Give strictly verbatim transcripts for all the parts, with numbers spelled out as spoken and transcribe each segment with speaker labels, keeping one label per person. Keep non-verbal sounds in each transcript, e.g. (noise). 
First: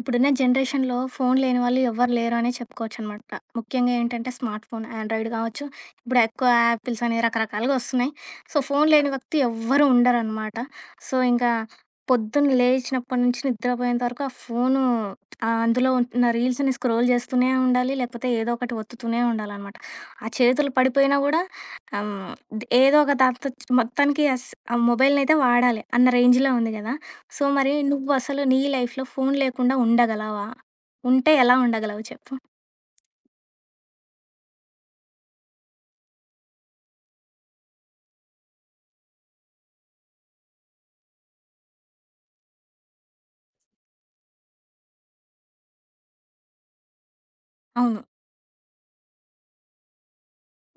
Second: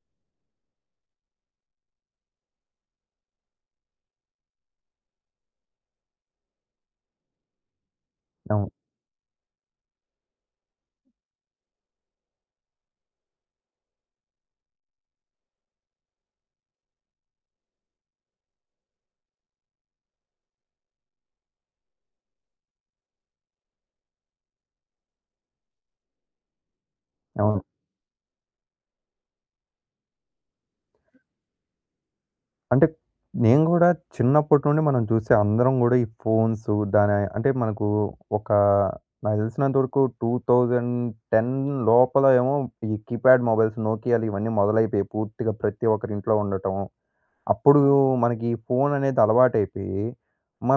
Speaker 1: ఇప్పుడున్న జనరేషన్‌లో ఫోను లేని వాళ్ళు ఎవరు లేరనే చెప్పుకోవచ్చు అనమాట. ముఖ్యంగా ఏంటంటే స్మార్ట్ ఫోను ఆండ్రాయిడ్ గావచ్చు ఇప్పుడు ఎక్కువ 'యాపిల్స్' అనేవి రకరకాలుగా ఒస్తున్నాయి. సో,
Speaker 2: అవును.
Speaker 1: ఫోను లేని వ్యక్తి ఎవ్వరు ఉండరనమాట. సో, ఇంకా పొద్దున లేచినప్పటి నుంచి నిద్రపోయేంత వరకు ఆ ఫోను ఆహ్, అందులో ఉన్న రీల్స్‌‌ని స్క్రోల్ జేస్తూనే ఉండాలి. లేపోతే ఏదో ఒకటి ఒత్తుతూనే ఉండాలనమాట. ఆ చేతులు పడిపోయినా గూడా ఆహ్, హ్మ్. ఏదోక దాంతో మొత్తానికి అస్స ఆ మొబైల్ అయితే వాడాలి. అన్న రేంజ్‌లో ఉంది గదా! సో,
Speaker 2: అవును.
Speaker 1: మరి నువ్వు అసలు నీ లైఫ్‌లో ఫోను లేకుండా ఉండగలవా? ఉంటే ఎలా ఉండగలవు చెప్పు?
Speaker 2: అంటే నేను గూడా చిన్నప్పటి నుండి మనం చూసే అందరం గూడా ఈ ఫోన్స్ దాని, అంటే మనకు ఒకా నాకు తెలిసినంతవరకు టూ థౌసండ్ టెన్ లోపల ఏమో ఈ కీప్యాడ్ మొబైల్స్ నోకియాలు ఇవన్నీ మొదలైపోయాయి. పూర్తిగా ప్రతి ఒక్కరి ఇంట్లో ఉండటం. అప్పుడు‌లో
Speaker 1: అవును.
Speaker 2: మనకి ఈ ఫోను అనేది అలవాటయిపోయి,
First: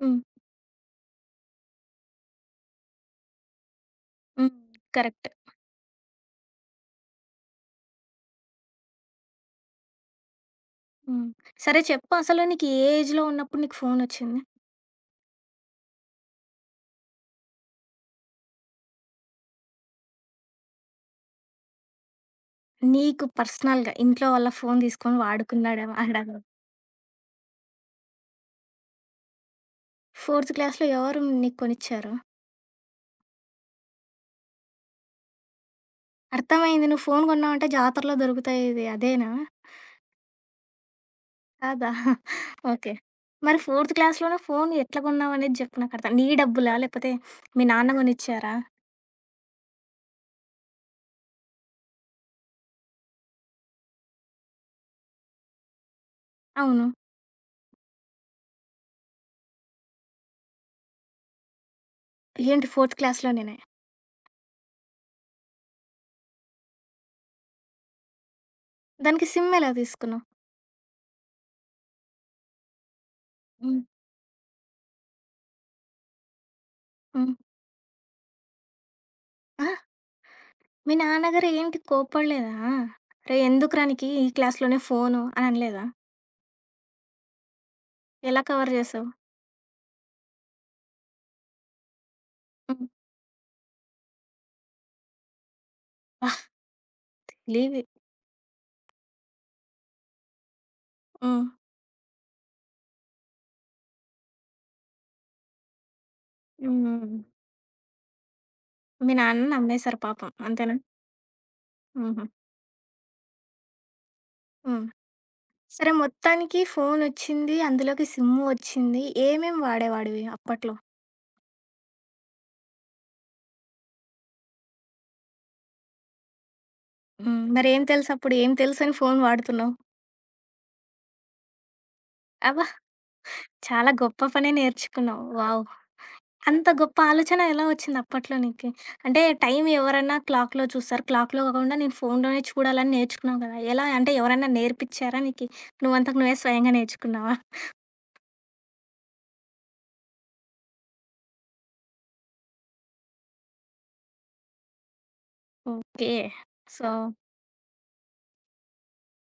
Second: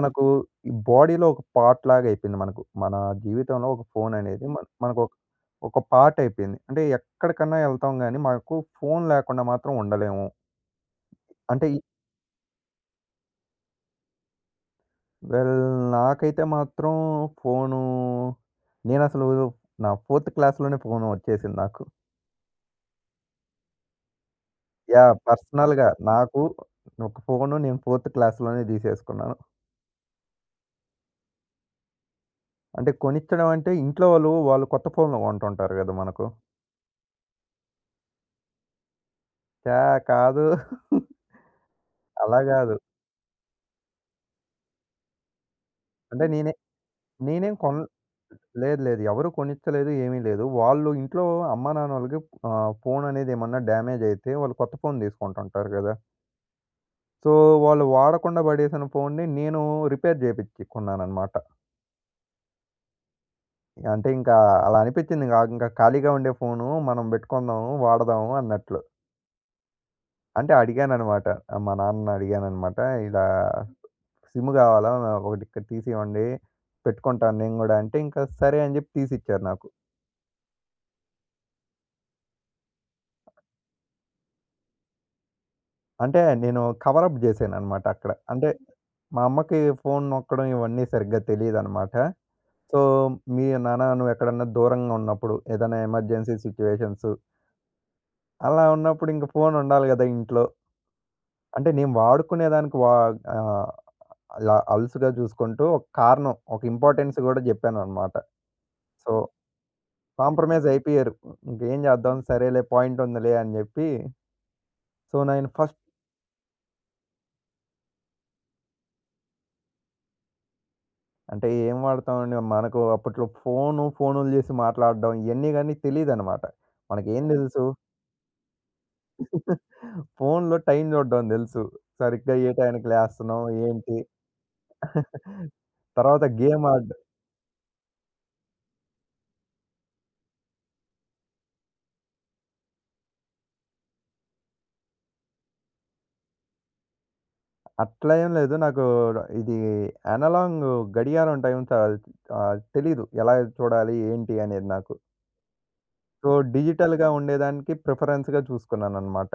Speaker 1: హ్మ్.
Speaker 2: ఈ బోడీలో ఒక పార్ట్‌లాగా అయిపోయింది మనకు. మన జీవితంలో ఒక ఫోననేది
Speaker 1: హ్మ్.
Speaker 2: మన మనకొక
Speaker 1: కరెక్ట్.
Speaker 2: ఒక పార్ట్ అయిపోయింది. అంటే ఎక్కడికన్నా వెళ్తాం గానీ మాకు ఫోను లేకుండా మాత్రం ఉండలేము.
Speaker 1: హ్మ్.
Speaker 2: అంటే ఈ
Speaker 1: సరే చెప్పు అసలు నీకు ఏ ఏజ్‌లో ఉన్నప్పుడు నీకు ఫోను ఒచ్చింది?
Speaker 2: వెల్! నాకైతే మాత్రం ఫోనూ నేనసలు నా ఫోర్త్ క్లాస్‌లోనే ఫోను ఒచ్చేసింది నాకు.
Speaker 1: నీకు పర్సనల్‌గా ఇంట్లో వాళ్ళ ఫోన్
Speaker 2: యాహ్!
Speaker 1: దీసుకొని
Speaker 2: పర్సనల్‌గా
Speaker 1: వాడుకున్నాడేమో అగడం.
Speaker 2: నాకు ఫోను నేను ఫోర్త్ క్లాస్‌లోనే దిసేసుకున్నాను.
Speaker 1: ఫోర్త్ క్లాస్‌లో ఎవరు నీకు కొనిచ్చారు?
Speaker 2: అంటే కొనిచ్చడం అంటే ఇంట్లో వాళ్ళు, వాళ్ళు కొత్త ఫోనులు కొంటుంటారు గదా! మనకు.
Speaker 1: అర్తమైంది నువ్వు ఫోన్ గొన్నావంటే జాతరలో దొరుకుతాయి ఇది అదేనా?
Speaker 2: ఛా! కాదు. (giggles)
Speaker 1: కాదా? (giggles)
Speaker 2: అలా గాదు.
Speaker 1: ఓకే. మరి ఫోర్త్ క్లాస్‌లోనే ఫోన్ ఎట్లా గొన్నావనేది జేప్పు నాకు అర్థం
Speaker 2: అంటే
Speaker 1: నీ
Speaker 2: నేనే,
Speaker 1: డబ్బులా లేపోతే
Speaker 2: నేనేం
Speaker 1: మీ
Speaker 2: కొన్
Speaker 1: నాన్న గొనిచ్చారా?
Speaker 2: లేదు లేదు. ఎవరు కొనిచ్చలేదు ఏమీ లేదు. వాళ్ళు ఇంట్లో అమ్మానాన్నలకి ఆహ్, ఫోననేది ఏమన్నా డ్యామేజ్ అయితే వాళ్ళు కొత్త ఫోన్ తీసుకుంటుంటారు గదా!
Speaker 1: అవును.
Speaker 2: సో వాళ్ళు వాడకుండా బడేసిన ఫోన్‌ని నేను రిపేర్ జేపించికొన్నానన్నమాట.
Speaker 1: ఏంటి? ఫోర్త్ క్లాస్‌లోనేనే.
Speaker 2: అంటే ఇంకా అలా అలా అనిపించింది గాగింకా ఖాళీగా ఉండే ఫోను మనం బెట్టుకుందాము వాడదాం అన్నట్లు.
Speaker 1: దానికి సిమ్ ఎలా తీసుకున్నావు?
Speaker 2: అంటే అడిగానన్నమాట. ఆహ్, మా నాన్నని అడిగానన్నమాట ఇలా
Speaker 1: హ్మ్.
Speaker 2: సిమ్ గావాలా నాకోకటి ఇక్కడ తీసి ఇవ్వండి
Speaker 1: హ్మ్.
Speaker 2: పెట్టుకుంటాను నేను గూడా అంటే ఇంక సరే అని జేప్పి తీసి ఇచ్చారు
Speaker 1: ఆ?
Speaker 2: నాకు.
Speaker 1: మీ నాన్నగారేంటి కోప్పడలేదా? రేయ్! ఎందుకురా నీకి ఈ క్లాస్‌లోనే ఫోను అననలేదా?
Speaker 2: అంటే నేను కవర్ అప్ జేశానన్నమాట అక్కడ.
Speaker 1: ఎలా
Speaker 2: అంటే
Speaker 1: కవర్ జేసావు?
Speaker 2: మా అమ్మకి ఫోన్ నొక్కడం ఇవన్నీ సరిగ్గా తెలియదన్నమాట. సో
Speaker 1: హ్మ్.
Speaker 2: మీ నాన్న నువ్వు ఎక్కడైనా దూరంగా ఉన్నప్పుడు ఏదైనా ఎమర్జెన్సీ సిచ్యుయేషన్స్
Speaker 1: (chuckles) తేలీవీ
Speaker 2: అలా ఉన్నప్పుడు ఇంగ ఫోన్ ఉండాలి గదా! ఇంట్లో.
Speaker 1: హ్మ్.
Speaker 2: అంటే నేను వాడుకునే దానికి వా ఆహ్, అల అలుసుగా జుసుకుంటూ ఒక కారణం ఒక ఇంపార్‌టెన్స్
Speaker 1: హ్మ్.
Speaker 2: గూడా జేప్పానన్నమాట.
Speaker 1: మీ
Speaker 2: సో
Speaker 1: నాన్న నమ్మేసారు పాపం.
Speaker 2: కాంప్రమైజ్
Speaker 1: అంతేనా?
Speaker 2: అయిపోయారు. ఇంకేం చేద్దాం
Speaker 1: హుహు.
Speaker 2: సరేలే పాయింట్ ఉందిలే అని జేప్పి
Speaker 1: హ్మ్.
Speaker 2: సో నైను ఫస్ట్
Speaker 1: సరే మొత్తానికి ఫోన్ ఒచ్చింది. అందులోకి సిమ్ వచ్చింది. ఏమేం వాడేవాడివి అప్పట్లో?
Speaker 2: అంటే ఏం వాడతామండి? మనకు అప్పట్లో ఫోను, ఫోనులు జేసి మాట్లాడడం ఇయన్నీ గానీ తెలీదనమాట. మనకేం
Speaker 1: హ్మ్.
Speaker 2: దెలుసు?
Speaker 1: మరేమి తెలుసప్పుడు? ఏం తెలుసని ఫోను
Speaker 2: (chuckles)
Speaker 1: వాడుతున్నావు?
Speaker 2: ఫోనులో టైం చూడ్డం దెలుసు. సరిగ్గా ఏ
Speaker 1: అబ్బా!
Speaker 2: టైయానికి లేస్తన్నాం
Speaker 1: చాలా
Speaker 2: ఏంటి?
Speaker 1: గొప్ప పనే నేర్చుకున్నావు.
Speaker 2: (giggles)
Speaker 1: వావ్!
Speaker 2: తర్వాత
Speaker 1: అంత
Speaker 2: గేమాడ్
Speaker 1: గొప్ప ఆలోచన ఎలా ఒచ్చిందప్పట్లో నీకు? అంటే టైం ఎవరన్నా క్లాక్‌లో చూస్తారు. క్లాక్‌లో గాకుండా నేను ఫోనులోనే చూడాలని నేర్చుకున్నావు గదా! ఎలా అంటే ఎవరైనా నేర్పిచ్చారా నీకి? నువ్వంతట నువ్వే స్వయంగా నేర్చుకున్నావా?
Speaker 2: అట్లా ఏం లేదు. నాకూ ఇదీ యనలాంగ్ గడియారం టైం కా ఆహ్, తెలీదు. ఎలా చూడాలి ఏంటి అనేది నాకు.
Speaker 1: ఓకే.
Speaker 2: సో
Speaker 1: సో
Speaker 2: డిజిటల్‌గా ఉండేదానికి ప్రిఫరెన్స్‌గా చూసుకున్నాననమాట.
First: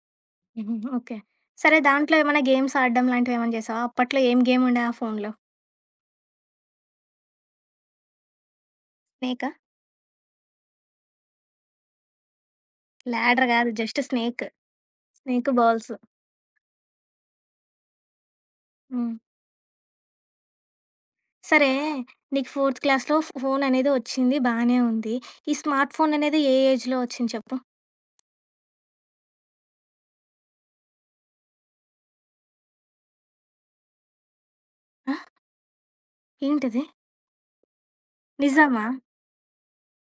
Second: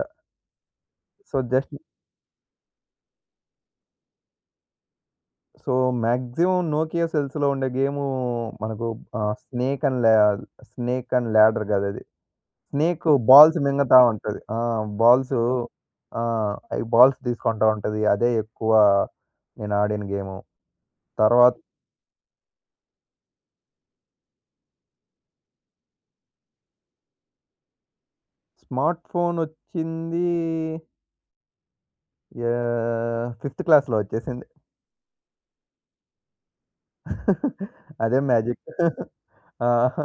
Speaker 1: హుహు. ఓకే.
Speaker 2: సో,
Speaker 1: సరే
Speaker 2: జస్టీ
Speaker 1: దాంట్లో ఏమైనా గేమ్స్ ఆడడంలాంటివేమైనా చేసావా? అప్పట్లో ఏం గేముండే ఆ ఫోనులో?
Speaker 2: సో, మాక్సిమం నోకియా సెల్స్‌లో ఉండే గేమూ మనకు ఆహ్,
Speaker 1: స్నేకా?
Speaker 2: స్నేక్ అండ్ లా స్నేక్ అండ్ ల్యాడర్ గాదది. స్నేకు
Speaker 1: ల్యాడర్
Speaker 2: బాల్స్
Speaker 1: గాదు.
Speaker 2: మింగతా
Speaker 1: జస్ట్
Speaker 2: ఉంటది.
Speaker 1: స్నేక్.
Speaker 2: ఆ! Balls
Speaker 1: snake, balls.
Speaker 2: ఆ! అయి బాల్స్ దీసుకుంటా ఉంటది. అదే ఎక్కువా
Speaker 1: హ్మ్.
Speaker 2: నేనాడిన గేము. తర్వా
Speaker 1: సరే నీకు ఫోర్త్ క్లాస్‌లో ఫో ఫోననేది వచ్చింది బానే ఉంది. ఈ స్మార్ట్ ఫోననేది ఏ ఏజ్‌లో ఒచ్చింది చెప్పు.
Speaker 2: స్మార్ట్ ఫోన్ ఒచ్చింది! యాహ్! ఫిఫ్త్ క్లాస్‌లో ఒచ్చేసింది.
Speaker 1: ఆ? ఏంటీది?
Speaker 2: (chuckles) అదే మ్యాజిక్.
Speaker 1: నిజమా?
Speaker 2: (chuckles) ఆహా!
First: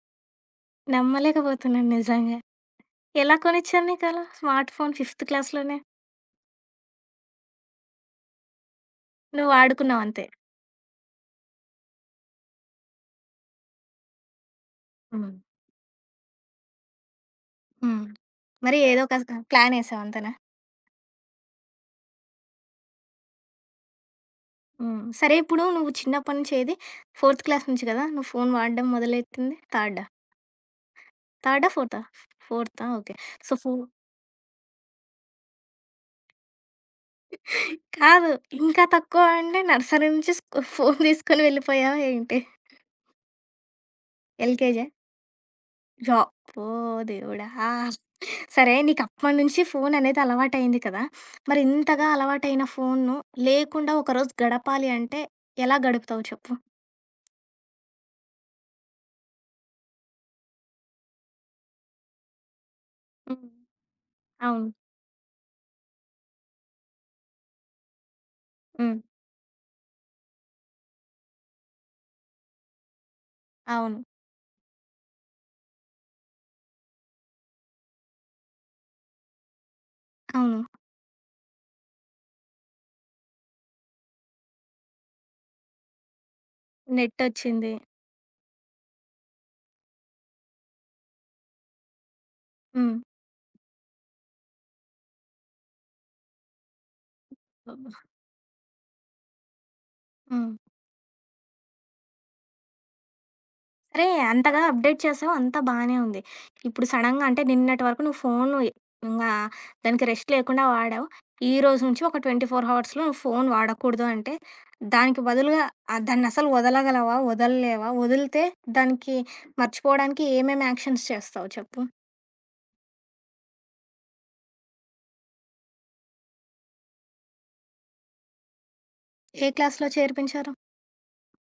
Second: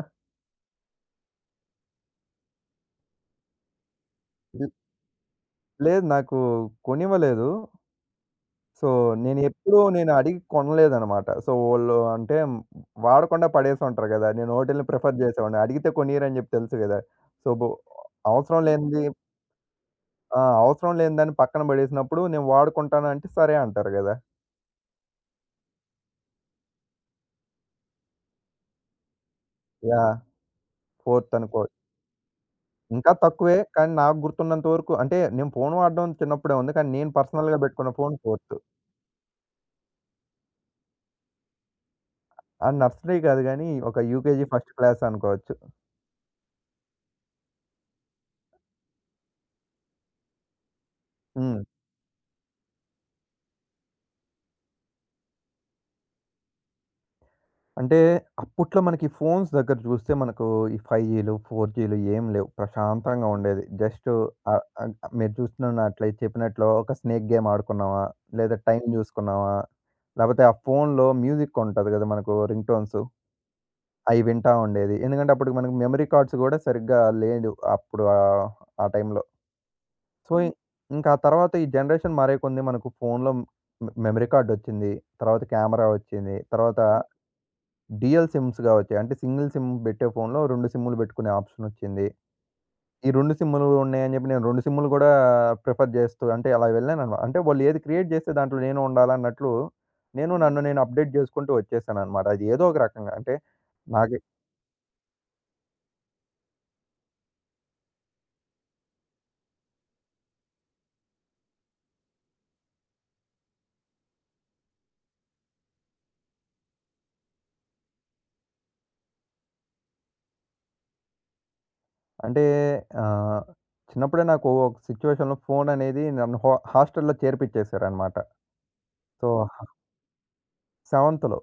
Speaker 1: నమ్మలేకపోతున్నాను నిజంగా! ఎలా కొనిచ్చారు నీకలా స్మార్ట్ ఫోన్ ఫిఫ్త్ క్లాస్‌లోనే?
Speaker 2: లేదు నాకు కొనివ్వలేదు. సో నేనెప్పుడూ
Speaker 1: నువ్వాడుకున్నావాంతే.
Speaker 2: నేనడిగి కొనలేదనమాట. సో వోళ్ళు అంటే వాడకుండా పడేసుంటారు గదా! నేను ఒటిల్ని ప్రిఫర్
Speaker 1: హ్మ్.
Speaker 2: జేసేవాడిని. అడిగితే కొనీయరని జెప్పి తెలుసు గదా! సో బొ
Speaker 1: హ్మ్.
Speaker 2: అవసరం
Speaker 1: మరి
Speaker 2: లేనిది
Speaker 1: ఏదోక స ప్లానేసావు అంతేనా?
Speaker 2: ఆ! అవసరం లేని దాన్ని పక్కన బడేసినప్పుడు నేను వాడుకుంటానంటే, సరే అంటారు గదా!
Speaker 1: హ్మ్. సరే ఇప్పుడు నువ్వు చిన్నప్పటి నుంచి ఏది ఫోర్త్ క్లాస్ నుంచి గదా నువ్వు ఫోన్ వాడడం మొదలైతింది థర్డా?
Speaker 2: యాహ్! ఫోర్త్ అనుకో.
Speaker 1: థర్డా, ఫోర్థా? ఫోర్థా!
Speaker 2: ఇంకా
Speaker 1: ఓకే. సో
Speaker 2: తక్కువే
Speaker 1: ఫో
Speaker 2: కానీ నాకు గుర్తున్నంత వరకు అంటే నేను ఫోను వాడడం చిన్నప్పుడే ఉంది. కానీ, నేను పర్సనల్‌గా
Speaker 1: (giggles)
Speaker 2: పెట్టుకున్న ఫోన్
Speaker 1: కాదు
Speaker 2: ఫోర్తు.
Speaker 1: ఇంకా తక్కువ అంటే నర్సరీ నుంచి సు ఫోను (giggles) తీసుకొని వెళ్ళిపోయావా ఏంటి?
Speaker 2: ఆహ్, నర్సరీ గాదు కానీ, ఒక యూకేజీ, ఫస్ట్
Speaker 1: ఎల్‌కేజియా?
Speaker 2: క్లాస్ అనుకోవచ్చు.
Speaker 1: జ ప్పో! దేవుడా! ఆహ్, సరే నీకు అప్పటినుంచి ఫోను అనేది అలవాటయింది కదా! మరి
Speaker 2: హ్మ్.
Speaker 1: ఇంతగా అలవాటైన ఫో‌‌నును లేకుండా ఒకరోజు గడపాలి అంటే ఎలా గడుపుతావు చెప్పు?
Speaker 2: అంటే అప్పట్లో మనకి ఈ ఫోన్స్ దగ్గర జూస్తే మనకు ఈ ఫైవ్ జీలు ఫోర్ జీలు ఏమి లేవు. ప్రశాంతంగా
Speaker 1: హ్మ్.
Speaker 2: ఉండేది. జస్ట్ అ
Speaker 1: అవును.
Speaker 2: ఆహ్ మీరు జూస్తున్నట్లే చెప్పినట్లు ఒక స్నేక్ గేమ్ ఆడుకున్నామా! లేదా టైం
Speaker 1: హ్మ్.
Speaker 2: జూసుకున్నామా! లేపోతే ఆ ఫోనులో మ్యూజిక్ ఉంటది గదా మనకు రింగ్ టోన్స్,
Speaker 1: అవును.
Speaker 2: అయి వింటా ఉండేది. ఎందుకంటే అప్పటికి మనకు మెమరీ కార్డ్స్ గూడా సరిగ్గా లేదు. అప్పుడు ఆహ్, ఆ టైంలో. సో ఇ
Speaker 1: అవును.
Speaker 2: ఇంకా ఆ తర్వాత ఈ జనరేషన్ మారే కొన్ని మనకు ఫోనులో హ్మ్, మె మెమరీ కార్డ్ ఒచ్చింది, తరువాత కెమెరా ఒచ్చింది, తరువాత
Speaker 1: నెట్టోచ్చింది.
Speaker 2: డ్యుయల్ సిమ్స్‌గా ఒచ్చాయి. అంటే సింగిల్ సిమ్ బెట్టే ఫోన్‌లో రెండు సిమ్ములు బెట్టుకునే ఆప్‌షనొచ్చింది.
Speaker 1: హ్మ్.
Speaker 2: ఈ రెండు సిమ్ములు ఉన్నాయని చెప్పి నేను రెండు సిమ్ములు గూడా ప్రిఫర్ జేస్తూ, అంటే అలా వెళ్ళాననువా అంటే వాళ్ళేది
Speaker 1: అబ్బా!
Speaker 2: క్రియేట్ జేస్తే దాంట్లో నేను ఉండాలన్నట్లు, నేను
Speaker 1: హ్మ్.
Speaker 2: నన్ను నేను అప్‌డేట్ జేసుకుంటూ ఒచ్చేసాననమాట. అది ఏదో ఒక రకంగా. అంటే
Speaker 1: అరే!
Speaker 2: నాకి
Speaker 1: అంతగా అప్‌డేట్ చేసావు అంతా బానే ఉంది. ఇప్పుడు సడెన్‌గా అంటే నిన్నటి వరకు నువ్వు ఫోను ఇ ఇంగా దానికి రెస్ట్ లేకుండా వాడావు. ఈరోజు నుంచి ఒక ట్వంటీ ఫోర్ హావర్స్‌లో నువ్వు ఫోను వాడకూడదు అంటే దానికి బదులుగా ఆహ్, దాన్నసలు ఒదలగలవా? ఒదలలేవా? ఒదిలితే దానికి మర్చిపోవడానికి ఏమేమి యాక్షన్స్ చేస్తావు చెప్పు?
Speaker 2: అంటే ఆహ్, చిన్నప్పుడే నాకు ఒక సిచ్యుయేషన్‌లో ఫోననేది నన్ను హ హస్టల్‌లో చేర్పించేసారన్నమాట. సో
Speaker 1: ఏ
Speaker 2: ఆ
Speaker 1: క్లాస్‌లో చేర్పించారు?
Speaker 2: సెవెంత్‌లో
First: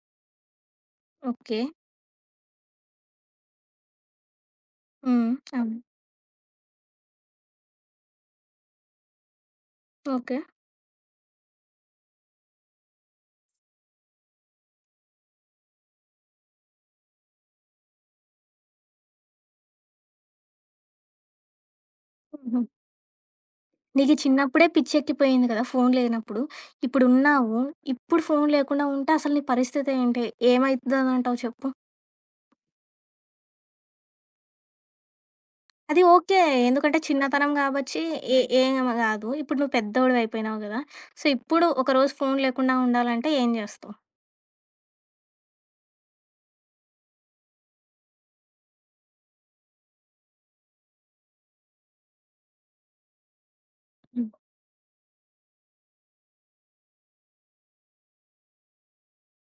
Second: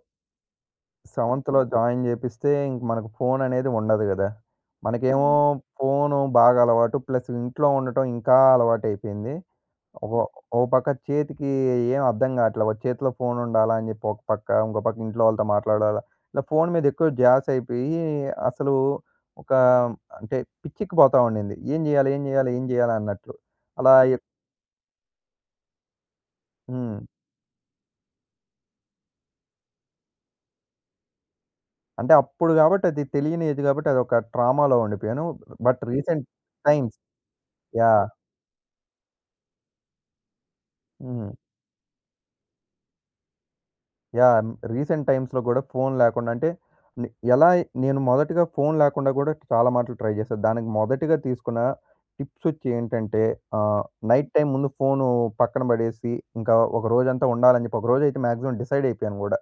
Speaker 2: సెవెంత్‌లో
Speaker 1: ఓకే.
Speaker 2: జాయిన్ జేపిస్తే ఇంక మనకి ఫోన్ అనేది ఉండదు గదా!
Speaker 1: హ్మ్.
Speaker 2: మనకేమో
Speaker 1: (smacks lips) అవును.
Speaker 2: ఫోను బాగా అలవాటు ప్లస్ ఇంట్లో ఉండటం ఇంకా అలవాటయిపోయింది. ఒక
Speaker 1: ఓకే.
Speaker 2: ఓ పక్క చేతికి ఏం అర్థం గాట్లే. ఒక చేతిలో ఫోన్ ఉండాలాని జేప్పి ఒక పక్క. ఇంకో పక్క ఇంట్లో వాళ్ళతో మాట్లాడాలా. ఇలా ఫోన్ మీద ఎక్కువ ద్యసయిపోయి అసలు ఒక అంటే పిచ్చేక్కిపోతావుండింది. ఏం జేయాలి? ఏం జేయాలి? ఏం
Speaker 1: హుహు.
Speaker 2: జేయాల? అన్నట్లు అలా
Speaker 1: నీకీ
Speaker 2: ఎక్
Speaker 1: చిన్నప్పుడే పిచ్చెక్కిపోయింది గదా! ఫోన్ లేనప్పుడు.
Speaker 2: హ్మ్.
Speaker 1: ఇప్పుడు ఉన్నావు ఇప్పుడు ఫోన్ లేకుండా ఉంటే అసలు నీ పరిస్థితి ఏంటి? ఏమైదంటావు చెప్పు.
Speaker 2: అంటే అప్పుడు గాబట్టి అది తెలియని ఏజ్ గాబట్టి అది ఒక ట్రామ‌లో ఉండిపోయాను. బట్
Speaker 1: అది
Speaker 2: రీసెంట్
Speaker 1: ఓకే.
Speaker 2: టైమ్స్
Speaker 1: ఎందుకంటే చిన్నతనం కాబచ్చి
Speaker 2: యాహ్!
Speaker 1: ఏ ఏం గాదు ఇప్పుడు నువ్వు పెద్దోడివి అయిపోయినావు గదా! సో
Speaker 2: హ్మ్.
Speaker 1: ఇప్పుడు ఒకరోజు ఫోన్ లేకుండా ఉండాలంటే ఏం జేస్తావు?
Speaker 2: యాహ్! రీసెంట్ టైమ్స్‌లో గూడా ఫోన్ లేకుండా అంటే నె ఎలా నేను మొదటిగా ఫోన్ లేకుండా గూడా చాలా మాట్లు ట్రై జేశా. దానికి మొదటిగా తీసుకున్న టిప్స్ ఒచ్చి ఏంటంటే ఆహ్,
Speaker 1: హ్మ్.
Speaker 2: నైట్ టైమ్ ముందు ఫోను పక్కన బడేసి ఇంకా ఒక రోజంతా ఉండాలని జేప్పి ఒకరోజు అయితే మాక్సిమం డిసైడ్ అయిపోయాను గూడా.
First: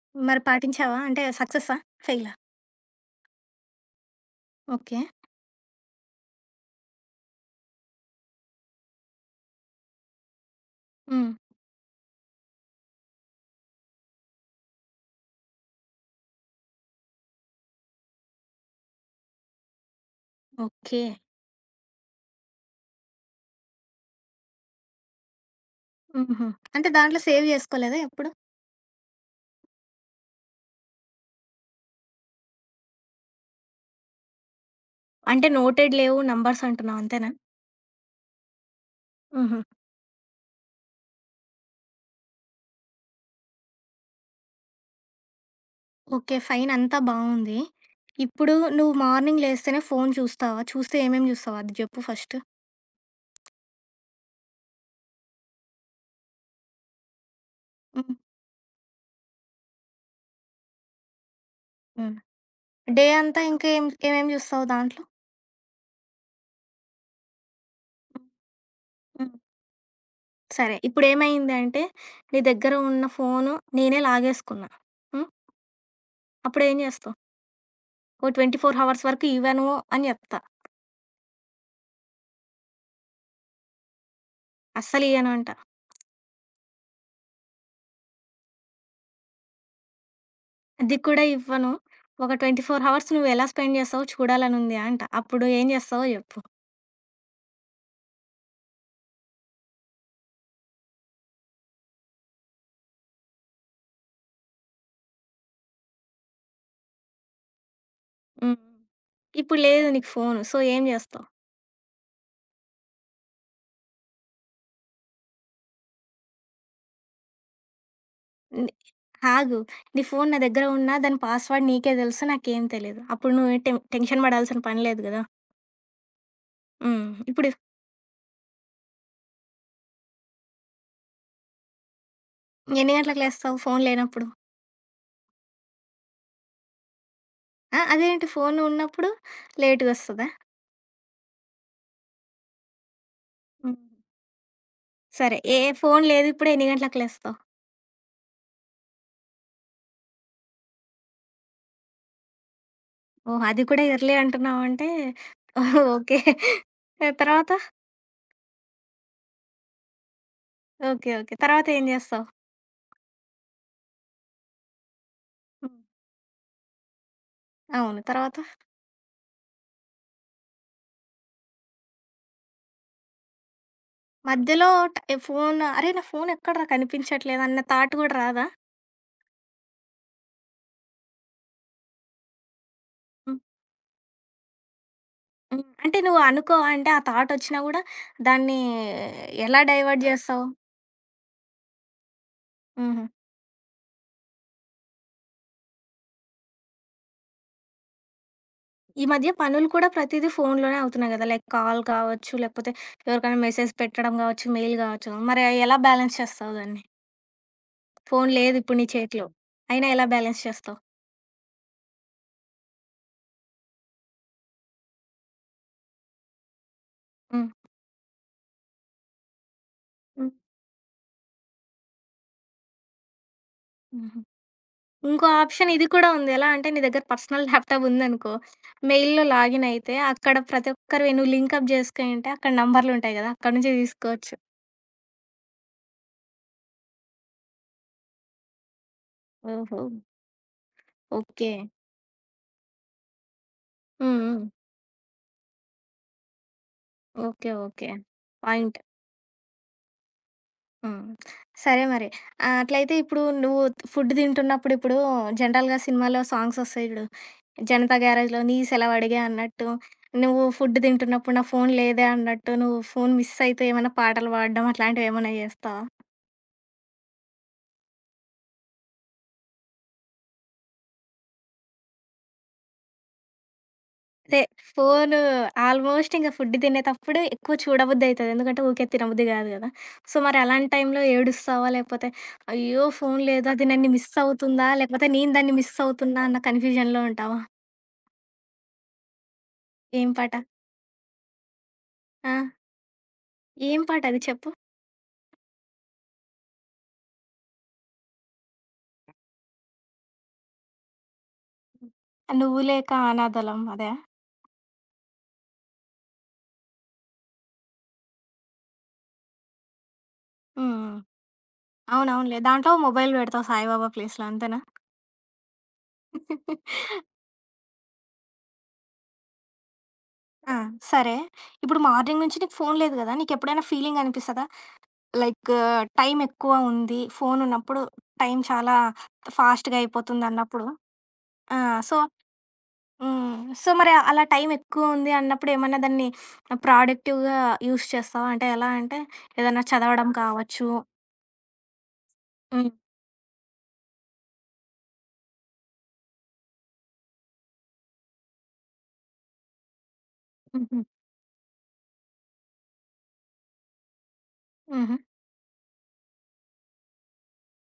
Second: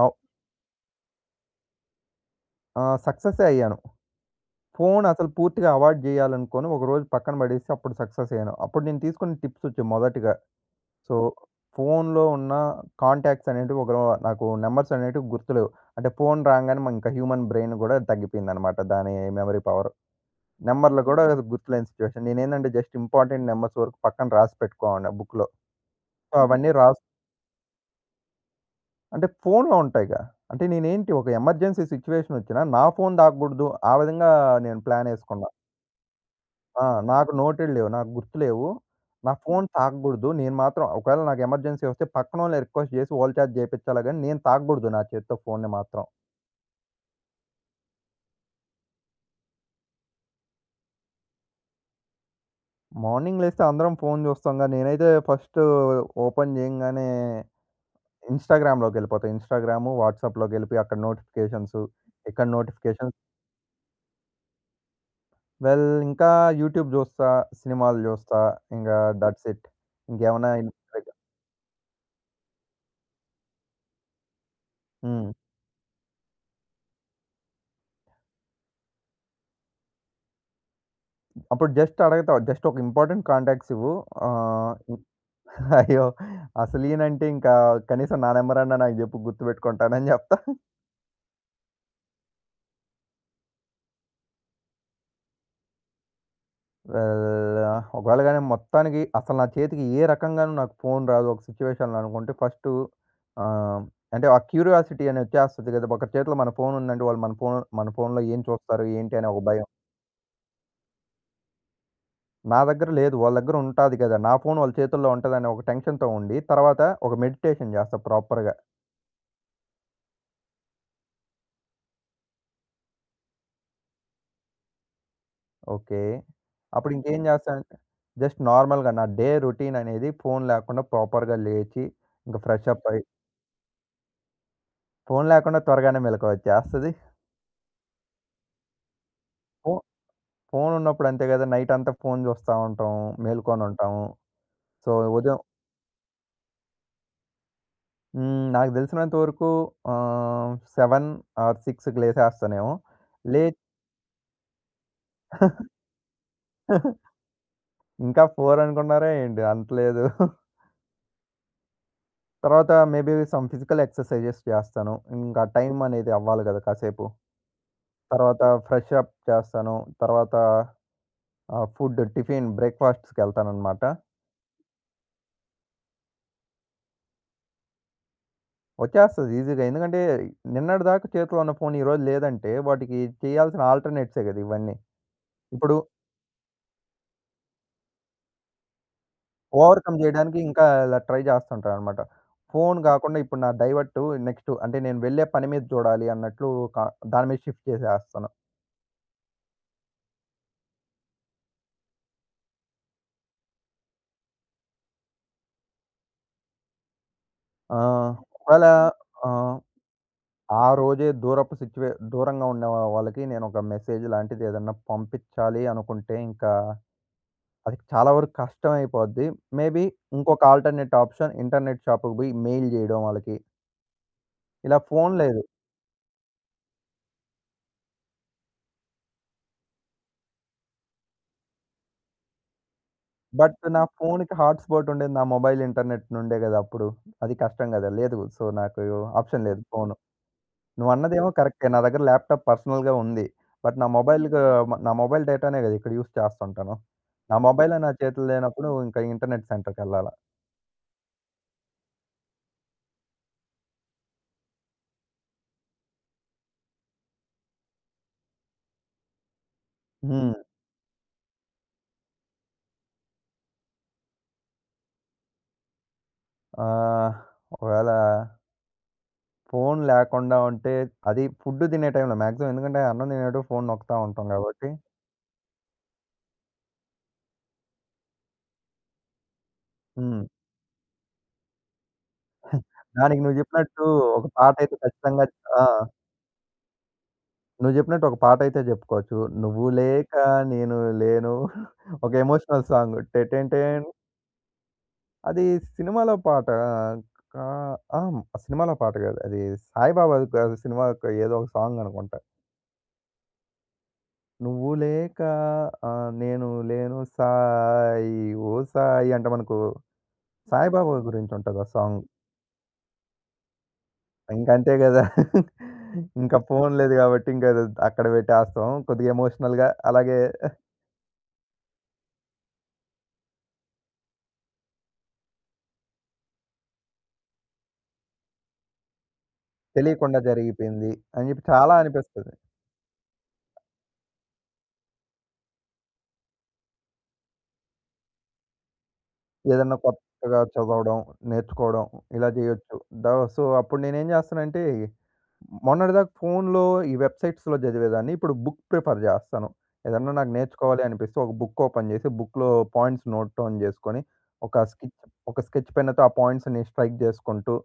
Speaker 2: అవు
Speaker 1: మరి పాటించావా? అంటే సక్సెసా? ఫెయిలా?
Speaker 2: ఆహ్, సక్సెసే అయ్యాను.
Speaker 1: ఓకే.
Speaker 2: ఫోనసలు పూర్తిగా అవాయిడ్ జేయాలనుకుని, ఒకరోజు పక్కన బడేసి అప్పుడు సక్సెస్ అయ్యాను. అప్పుడు నేను తీసుకున్న టిప్స్ ఒచ్చి మొదటిగా సో
Speaker 1: హ్మ్.
Speaker 2: ఫోన్‌లో ఉన్న కాంటాక్ట్స్ అనేటివి ఒకనో నాకు నంబర్సనేటివి గుర్తులేవు. అంటే ఫోన్ రాంగానే మానింకా హ్యూమన్ బ్రైన్ గూడా దగ్గిపోయిందనమాట దాని మెమరీ పవర్.
Speaker 1: ఓకే.
Speaker 2: నెంబర్‌లు గూడా గుర్తులేని సిచ్యుయేషన్ నేనేందంటే జస్ట్ ఇంపార్టెంట్ నంబర్స్ వరకు పక్కన రాసి పెట్టుకోవడిని బుక్కులో. సో
Speaker 1: హుహు.
Speaker 2: అవన్నీ
Speaker 1: అంటే
Speaker 2: రాస్
Speaker 1: దాంట్లో సేవ్ జేసుకోలేదా ఎప్పుడు?
Speaker 2: అంటే ఫోనులో ఉంటాయిగా. అంటే నేనేంటి ఒక ఎమర్జెన్సీ సిట్యుయేషన్ వచ్చినా నా ఫోను దాకగూడదు. ఆ విధంగా నేను
Speaker 1: అంటే,
Speaker 2: ప్లానేసుకున్నా.
Speaker 1: నోటెడ్ లేవు. నంబర్స్
Speaker 2: ఆ!
Speaker 1: అంటున్నావంతేనా?
Speaker 2: నాకు నోటెడ్ లేవు, నాకు గుర్తు లేవు. నా
Speaker 1: హుహు.
Speaker 2: ఫోను తాగగూడదు. నేను మాత్రం ఒకవేళ నాకు ఎమర్జెన్సీ ఒస్తే, పక్కన వొళ్ళని రిక్వెస్ట్ చేసి, వోళ చేత జేపిచ్చాలే గాని, నేను తాగకూడదు నా చేత్తో ఫోనుని మాత్రం.
Speaker 1: ఓకే. ఫైన్ అంతా బావుంది. ఇప్పుడు నువ్వు మార్నింగ్ లేస్తేనే ఫోను చూస్తావా? చూస్తే ఏమేం చూస్తావొ? అది జెప్పు ఫస్ట్.
Speaker 2: మార్నింగ్ లేస్తే అందరం ఫోను చూస్తాంగా, నేనైతే ఫస్ట్, ఓపెన్ జేయంగానే,
Speaker 1: హ్మ్.
Speaker 2: ఇన్‌స్టాగ్రామ్‌లోకెళ్ళిపోతా. ఇన్‌స్టాగ్రాము, వాట్సాప్‌లోకెళ్లిపోయి. అక్కడ నోటిఫికేషన్స్
Speaker 1: హ్మ్.
Speaker 2: ఇక్కడ
Speaker 1: డే
Speaker 2: నోటిఫికేషన్స్
Speaker 1: అంతా ఇంకేం ఇంకేమేమి చూస్తావు దాంట్లో?
Speaker 2: వెల్ ఇంకా యూట్యూబ్ జూస్తా. సినిమాలు జూస్తా. ఇంగా
Speaker 1: హ్మ్.
Speaker 2: That's it. ఇంకేమున్నాయ
Speaker 1: సరే.
Speaker 2: ఇంటి
Speaker 1: ఇప్పుడు
Speaker 2: దగ్గర
Speaker 1: ఏమైంది అంటే, నీ దగ్గర ఉన్న ఫోను నేనే లాగేసుకున్నా. హ్మ్.
Speaker 2: హ్మ్.
Speaker 1: అప్పుడు ఏం జేస్తావు? ఓ ట్వెంటీ ఫోర్ హవర్స్ వరకు ఇవ్వను, అని జెప్తా.
Speaker 2: అప్పుడు జస్ట్ అడుగుతావు, జస్ట్ ఒక ఇంపార్టెంట్ కాంటాక్ట్స్ ఇవ్వు ఆహ్,
Speaker 1: అస్సలియ్యను అంటా.
Speaker 2: అయ్యో! అసలు ఇయ్యనంటే, ఇంకా కనీసం నా నంబరన్న నాకు జెప్పు గుర్తుబెట్టుకుంటానని జెప్తా.
Speaker 1: అది కూడా ఇవ్వను. ఒక ట్వంటీ ఫోర్ హవర్స్ నువ్వు ఎలా స్పెండ్ చేస్తావో చూడాలనుంది అంట. అప్పుడు ఏం చేస్తావో జెప్పు.
Speaker 2: ఆహ్, ఆహ్, ఒకవేళ గాని మొత్తానికి అసలు నా చేతికి ఏ రకంగాను నాకు ఫోను రాదు. ఒక సిట్యుయేషన్‌లో అనుకుంటే ఫస్టు ఆహ్, అంటే ఆ క్యూరియాసిటీ అనేది ఒచ్చేస్తది గదా! ఒకరి చేతిలో మన ఫోను ఉందంటే వాళ్ళు మన ఫోను మన ఫోనులో ఏం
Speaker 1: హ్మ్.
Speaker 2: చూస్తారు? ఏంటి? అనే ఒక
Speaker 1: ఇప్పుడు
Speaker 2: భయం.
Speaker 1: లేదు నీకు ఫోను సో ఏం జేస్తావు?
Speaker 2: నా దగ్గర లేదు. వాళ్ళ దగ్గర ఉంటాది గదా! నా ఫోను వాళ్ళ చేతుల్లో ఉంటదని ఒక టెన్షన్‌తో ఉండి, తరువాత ఒక మెడిటేషన్ జేస్తా ప్రాపర్‌గా.
Speaker 1: హ్మ్. ఆగు నీ ఫోను నా దగ్గర ఉన్న దాని పాస్‌వర్డ్ నీకే దెలుసు, నాకేం తెలీదు. అప్పుడు నువ్వు టెన్ టెన్షన్ బడాల్సిన పని లేదు గదా!
Speaker 2: ఓకే.
Speaker 1: హుహు.
Speaker 2: అప్పుడింకేం
Speaker 1: ఇప్పుడు
Speaker 2: జేస్తానంటే, జస్ట్ నార్మల్‌గా నా డే రోటీన్ అనేది ఫోను లేకుండా ప్రాపర్‌గా లేచి, ఇంక ఫ్రెష్ అప్
Speaker 1: ఎన్ని
Speaker 2: అయ్యి
Speaker 1: గంటలకు లేస్తావు ఫోను లేనప్పుడు?
Speaker 2: ఫోను లేకుండా త్వరగానే మెలుకువొచ్చేస్తది.
Speaker 1: ఆ! అదేంటి ఫోను ఉన్నప్పుడు
Speaker 2: ఫో
Speaker 1: లేటుగొస్తద?
Speaker 2: ఫోను ఉన్నప్పుడు అంతే గదా! నైటంతా ఫోను జూస్తా ఉంటాం.
Speaker 1: హ్మ్.
Speaker 2: మేల్కొనుంటాము. సో,
Speaker 1: సరే!
Speaker 2: ఉదయం
Speaker 1: ఏ ఫోను లేదు ఇప్పుడే ఎన్ని గంటలకి లేస్తావు?
Speaker 2: హ్మ్. నాకు దెలిసినంత వరకు ఆహ్, సెవెన్ ఆర్ సిక్స్‌కి లేసేస్తానేమో.
Speaker 1: ఓహ్!
Speaker 2: లేచ్
Speaker 1: అది కూడా ఎర్లీ అంటున్నావంటే
Speaker 2: (chuckles)
Speaker 1: ఓకే. ఆహ్, తరువాత?
Speaker 2: ఇంకా ఫోర్ అనుకున్నారా ఏంటి? అంతలేదు. (giggles)
Speaker 1: ఓకే. ఓకే. తరువాత ఏం జేస్తావు?
Speaker 2: తర్వాత maybe some physical exercises చేస్తాను. ఇంకా టైం
Speaker 1: హ్మ్.
Speaker 2: అనేది అవ్వాలి గదా! కాసేపు.
Speaker 1: అవును. తర్వాత?
Speaker 2: తర్వాత ఫ్రెష్ అప్ చేస్తాను. తర్వాత ఆహ్, ఫుడ్ టిఫిన్ బ్రేక్ ఫాస్ట్స్ కెళ్తాననమాట.
Speaker 1: మధ్యలో ట ఈ ఫోను అరె! నా ఫోను ఎక్కడరా? కనిపించట్లేదన్న థాట్ గూడా రాదా?
Speaker 2: ఒచ్చేస్తది ఈసీ‌గా ఎందుకంటే, నిన్నటి దాకా చేతిలో ఉన్న ఫోను ఈరోజు లేదంటే వాటికి
Speaker 1: హ్మ్.
Speaker 2: చేయాల్సిన గదా! ఇవన్నీ.
Speaker 1: హ్మ్.
Speaker 2: ఇప్పుడు
Speaker 1: అంటే నువ్వనుకోవ? అంటే ఆ థాట్ ఒచ్చినా గూడా, దాన్ని ఎలా
Speaker 2: ఓవర్కమ్
Speaker 1: డైవర్ట్
Speaker 2: జేయడానికి
Speaker 1: జేస్తావు?
Speaker 2: ఇంకా ఇలా ట్రై జేస్తుంటానన్నమాట. ఫోను
Speaker 1: హుహు.
Speaker 2: గాకుండా ఇప్పుడు నా డైవర్ట్ నెక్స్ట్ అంటే నేను వెళ్ళే పని మీద జూడాలి అన్నట్లు కా దాని మీద షిఫ్ట్ జేసేస్తాను.
Speaker 1: ఈ మధ్య పనులు కూడా ప్రతీదీ ఫోనులోనే అవుతున్నాయి గదా! లైక్ కాల్ కావచ్చు, లేకపోతే ఎవరికైనా మెసేజ్ పెట్టడం గావచ్చు, మెయిల్ గావచ్చు మరి అయ్యి ఎలా బ్యాలెన్స్ చేస్తావు దాన్ని?
Speaker 2: ఆహ్,
Speaker 1: ఫోను లేదు
Speaker 2: వాళ్ళ
Speaker 1: ఇప్పుడు నీ చేతిలో.
Speaker 2: ఆహ్,
Speaker 1: అయినా ఎలా బాలన్స్
Speaker 2: ఆ
Speaker 1: చేస్తావు?
Speaker 2: రోజే దూరపు సిచ్యువే దూరంగా ఉండే వా వాళ్ళకి నేను ఒక మెసేజ్ లాంటిది ఏద‌న్నా పంపిచ్చాలి అనుకుంటే ఇంకా
Speaker 1: హ్మ్.
Speaker 2: అది చాలా వరకు కష్టమైపోద్ది. మే‌బీ
Speaker 1: హ్మ్.
Speaker 2: ఇంకొక ఆల్టర్‌నేట్ ఆప్షన్ ఇంటర్‌నేట్ షాపుకు బొయి మెయిల్ జేయడం వాళ్ళకి.
Speaker 1: హుహు.
Speaker 2: ఇలా ఫోను
Speaker 1: ఇంకో
Speaker 2: లేదు.
Speaker 1: ఆప్షన్ ఇది కూడా ఉంది. ఎలా అంటే నీ దగ్గర పర్సనల్ ల్యాప్‌టాప్ ఉందనుకో, మెయిల్‌లో లాగిన్ అయితే అక్కడ ప్రతి ఒక్కరివి నువ్వు లింక్ అప్ జేసుకునుంటే అక్కడ నంబర్లుంటాయి గదా! అక్కడి
Speaker 2: బట్
Speaker 1: నుంచే
Speaker 2: నా ఫోనుకి
Speaker 1: తీసుకోవచ్చు.
Speaker 2: హాట్‌స్పాట్ ఉండేది నా మొబైల్ ఇంటర్‌నేట్ నుండే గదా! అప్పుడు అది కష్టం గదా! లేదు, సో, నాకు ఆప్షన్ లేదు
Speaker 1: ఓహో!
Speaker 2: ఫోను. నువ్వు అన్నదేమో
Speaker 1: ఓకే.
Speaker 2: కరెక్టే నా దగ్గర ల్యాప్‌టాప్ పర్సనల్‌గా ఉంది. బట్ నా
Speaker 1: హ్మ్.
Speaker 2: మొబైల్ గు
Speaker 1: హ్మ్.
Speaker 2: మ నా మొబైల్ డేటా‌నే గదా ఇక్కడ యూజ్ చేస్తుంటాను. నా
Speaker 1: ఓకే.
Speaker 2: మొబైలే
Speaker 1: ఓకే.
Speaker 2: నా చేతులు లేనప్పుడు
Speaker 1: పాయింట్.
Speaker 2: ఇంక ఇంటర్‌నేట్ సెంటర్‌కెళ్ళాలా.
Speaker 1: హ్మ్. సరే మరి. ఆహ్, అట్లయితే ఇప్పుడు నువ్వు ఫుడ్డు దింటున్నప్పుడు ఇప్పుడు జనరల్‌గా సినిమాలో సాంగ్సోస్తాయి జూడు, 'జనతా గ్యారేజ్‌'లో నీ సెలవు అడిగే అన్నట్టు
Speaker 2: హ్మ్.
Speaker 1: నువ్వు ఫుడ్డు దింటున్నప్పుడు నా ఫోను లేదే అన్నట్టు నువ్వు ఫోను మిస్సైతూ ఏమన్నా పాటలు బాడడం అట్లాంటివి ఏమన్నా జేస్తావా?
Speaker 2: ఆహ్, ఒకవేళా ఫోను లేకుండా ఉంటే అది ఫుడ్డు తినే టైంలో మాక్సిమం. ఎందుకంటే అన్నం తినేప్పుడు ఫోను నొక్కుతా ఉంటాం
Speaker 1: అంటే,
Speaker 2: కాబట్టి
Speaker 1: ఫోను ఆల్మోస్ట్ ఇంగ ఫుడ్డు తినేతప్పుడు ఎక్కువ చూడబుద్ధయితది. ఎందుకంటే ఊకే తినబుద్ధి గాదు కదా! సో,
Speaker 2: హ్మ్.
Speaker 1: మరి అలాంటి టైంలో ఏడుస్తావా? లేకపోతే అయ్యో!
Speaker 2: (giggles)
Speaker 1: ఫోను
Speaker 2: దానికి నువ్వు
Speaker 1: లేదు అది
Speaker 2: చెప్పినట్టు
Speaker 1: నన్ను మిస్
Speaker 2: ఒక
Speaker 1: అవుతుందా?
Speaker 2: పాటైతే
Speaker 1: లేపోతే
Speaker 2: ఖచ్చితంగా
Speaker 1: నేను
Speaker 2: చ్
Speaker 1: దాన్ని
Speaker 2: ఆ!
Speaker 1: మిస్ అవుతున్నా అన్న కన్‌ఫ్యూజన్‌లో ఉంటావా?
Speaker 2: నువ్వు జెప్పినట్టు ఒక పాటయితే జెప్పుకోవచ్చు. నువ్వు
Speaker 1: ఏం
Speaker 2: లేక
Speaker 1: పాట?
Speaker 2: నేను లేను ఒక
Speaker 1: ఆ!
Speaker 2: ఎమోషనల్ సాంగు 'టె టె
Speaker 1: ఏం
Speaker 2: టెన్.'
Speaker 1: పాటది చెప్పు?
Speaker 2: అది సినిమాలో పాట కా ఆహ్, సినిమాలో పాట కాదది సాయిబాబాది కాదు. సినిమాకో ఏదో ఒక సాంగనుకుంటా.
Speaker 1: నువ్వు లేక అనాధలం అదా?
Speaker 2: నువ్వు లేకా 'ఆహ్, నేను లేను' సాయి ఓ సాయి. అంటే మనకు
Speaker 1: హుహు.
Speaker 2: సాయిబాబా గురించుంటది ఆ సాంగు.
Speaker 1: అవునవునులే దాంట్లో మొబైల్ పెడతావు సాయిబాబా ప్లేస్‌లో అంతేనా?
Speaker 2: ఇంకంతే గదా! (chuckles) ఇంకా
Speaker 1: (chuckles)
Speaker 2: ఫోను లేదు కాబట్టి ఇంకదద్ అక్కడ పెట్టేస్తాం కొద్దిగా ఎమోషనల్‌గా అలాగే
Speaker 1: ఆ! సరే. ఇప్పుడు మార్నింగ్ నుంచి నీకు ఫోను లేదు కదా! నీకెప్పుడైనా ఫీలింగనిపిస్తదా? లైకు టైమెక్కువ ఉంది ఫోనున్నప్పుడు టైం చాలా ఫాస్ట్‌గా
Speaker 2: తెలియకుండా
Speaker 1: అయిపోతుందన్నప్పుడు
Speaker 2: జరిగిపోయింది అని చెప్పి
Speaker 1: ఆ!
Speaker 2: చాలా
Speaker 1: సో
Speaker 2: అనిపిస్తది.
Speaker 1: హ్మ్. సో, మరి అలా టైమెక్కువ ఉంది అన్నప్పుడేమన్నా దాన్ని ప్రొడక్టివ్‌గా యూజ్ చేస్తావా? అంటే ఎలా అంటే ఏదైనా
Speaker 2: ఏద్దన్నా
Speaker 1: చదవడం
Speaker 2: కొత్తగా
Speaker 1: కావచ్చు
Speaker 2: చదవడం నేర్చుకోవడం ఇలా
Speaker 1: హ్మ్.
Speaker 2: చేయొచ్చు. ద సో అప్పుడు నేనేం జేస్తానంటే మొన్నటి దాకా ఫోనులో ఈ వెబ్‌సైట్స్‌లో చదివేదాన్ని ఇప్పుడు బుక్ ప్రిఫర్ జేస్తాను. ఏదన్నా నాకు
Speaker 1: హుహు.
Speaker 2: నేర్చుకోవాలి అనిపిస్తే ఒక బుక్ ఓపెన్ చేసి బుక్‌లో పాయింట్స్ నోట్ డౌన్ చేసుకొని ఒక స్కెచ్
Speaker 1: హుహు.
Speaker 2: ఒక స్కెచ్ పెన్నతో ఆ పాయింట్స్‌ని స్ట్రైక్ జేసుకుంటూ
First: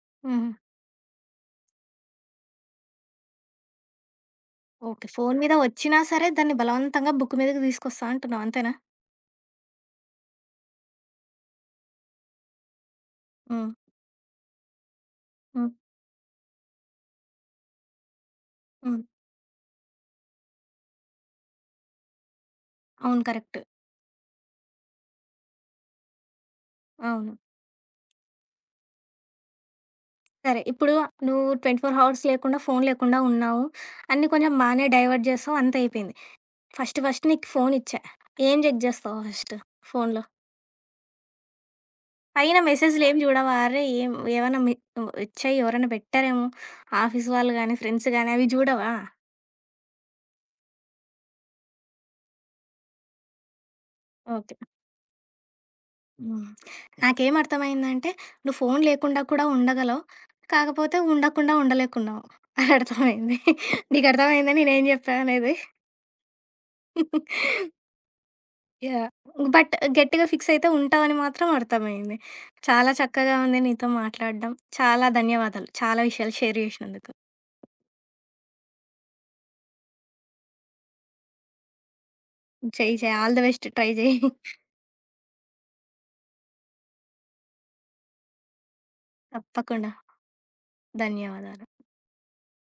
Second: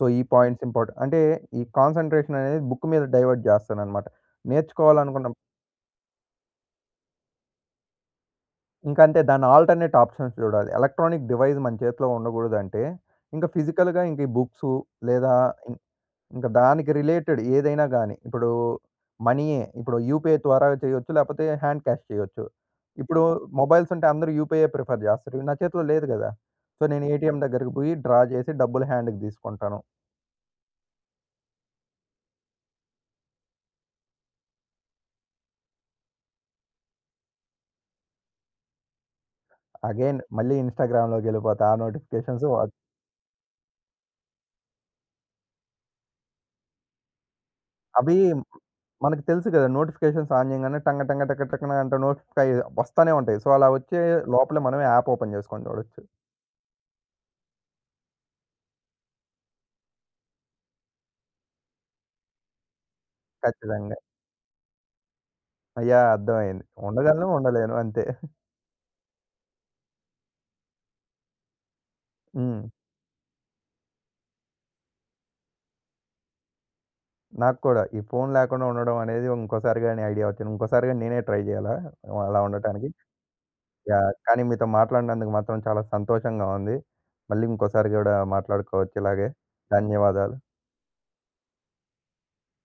Speaker 2: సో ఈ
Speaker 1: హుహు.
Speaker 2: పాయింట్స్ ఇంపార్ట్ అంటే ఈ కాన్సంట్రేషననేది బుక్ మీద డైవర్ట్ జేస్తాననమాట.
Speaker 1: ఓకే.
Speaker 2: నేర్చుకోవాలనుకున్నపు
Speaker 1: ఫోను మీదకొచ్చినా సరే దాన్ని బలవంతంగా బుక్ మీదకి దీసుకొస్తా అంటున్నావు అంతేనా?
Speaker 2: ఇంకంతే దాన్ని ఆల్టర్‌నేట్ ఆప్షన్స్ జూడాలి. ఎలక్ట్రానిక్ డివైస్ మన చేతిలో ఉండగూడదంటే ఇంక
Speaker 1: హ్మ్.
Speaker 2: ఫిజికల్‌గా ఇంక ఈ బుక్సు లేదా
Speaker 1: హ్మ్.
Speaker 2: ఇంక్ ఇంక దానికి రిలేటెడ్ ఏదైనా గాని ఇప్పుడు
Speaker 1: హ్మ్.
Speaker 2: మనీయే ఇప్పుడు యూపీఐ ద్వారా చేయొచ్చు. లేపోతే హాండ్ క్యాష్ చేయొచ్చు.
Speaker 1: అవును.
Speaker 2: ఇప్పుడు
Speaker 1: కరెక్టు.
Speaker 2: మొబైల్స్ ఉంటే అందరూ యూపీఐ ప్రిఫర్ జేస్తారు. నా చేతిలో లేదు గదా! సో నేను
Speaker 1: అవును.
Speaker 2: ఏటీఎం దగ్గరకి పోయి డ్రా జేసి డబ్బులు హాండ్‌కి దీసుకుంటాను.
Speaker 1: సరే. ఇప్పుడు నువ్వు ట్వెంటీ ఫోర్ హవర్స్ లేకుండా ఫోను లేకుండా ఉన్నావు. అన్నీ కొంచెం బానే డైవర్ట్ జేశావు అంత అయిపోయింది. ఫస్ట్ ఫస్ట్ నీకు ఫోను ఇచ్చా, ఏం జెక్ జేస్తావు ఫస్ట్
Speaker 2: అగైన్
Speaker 1: ఫోన్‌లో?
Speaker 2: మళ్ళీ ఇన్‌స్టాగ్రామ్‌లోకెళ్ళిపోతా ఆ నోటిఫికేషన్సు
Speaker 1: పైన
Speaker 2: వ
Speaker 1: మెసేజు‌లేం జూడవారె! ఏం ఏవన్నా మి ఇవ్ ఒచ్చాయి ఎవరన్నా బెట్టారేమో ఆఫీసు వాళ్ళు గానీ, ఫ్రెండ్స్
Speaker 2: అవి
Speaker 1: గాని, అవి జూడవా?
Speaker 2: మనకి తెలుసు గదా! నోటిఫికేషన్స్ ఆన్ జేయంగానే'టంగ్ టంగ్ టక్ టక్‌నా అంటూ నోటిఫై వస్తానే ఉంటాయి. సో, అలా ఒచ్చే
Speaker 1: ఓకే.
Speaker 2: లోపలే మనమే యాప్ ఓపెన్ జేసుకొని జూడొచ్చు.
Speaker 1: హ్మ్. నాకేం అర్థమైందంటే నువు ఫోను లేకుండా కూడా ఉండగలవు. కాకపోతే ఉండకుండా ఉండలేకున్నావు అర్థమైంది.
Speaker 2: ఖచ్చితంగా!
Speaker 1: నీగర్థమైందా నేనేం జెప్పా అనేది?
Speaker 2: యాహ్! అర్థమైంది. ఉండగలను,
Speaker 1: (chuckles)
Speaker 2: ఉండలేను, అంతే. (chuckles)
Speaker 1: యాహ్! బట్ గట్టిగా ఫిక్సయితే ఉంటావని మాత్రం అర్థమయింది.
Speaker 2: హ్మ్.
Speaker 1: చాలా చక్కగా ఉంది నీతో మాట్లాడ్డం. చాలా ధన్యవాదాలు చాలా విషయాలు షేర్ జేసినందుకు.
Speaker 2: నాక్కూడా ఈ ఫోను లేకుండా ఉండడం అనేది ఇంకోసారి గాని ఐడియా ఒచ్చింది. ఇంకోసారి గాని నేనే ట్రై జేయాలా అలా ఉండటానికి.
Speaker 1: చెయి చెయి. All the best. Try
Speaker 2: yeah!
Speaker 1: జెయి.
Speaker 2: కానీ
Speaker 1: (chuckles)
Speaker 2: మీతో మాట్లాడినందుకు మాత్రం చాలా సంతోషంగా ఉంది. మళ్ళీ ఇంకోసారి గూడా మాట్లాడుకోవచ్చు ఇలాగే.
Speaker 1: తప్పకుండా.
Speaker 2: ధన్యవాదాలు.
Speaker 1: ధన్యవాదాలు.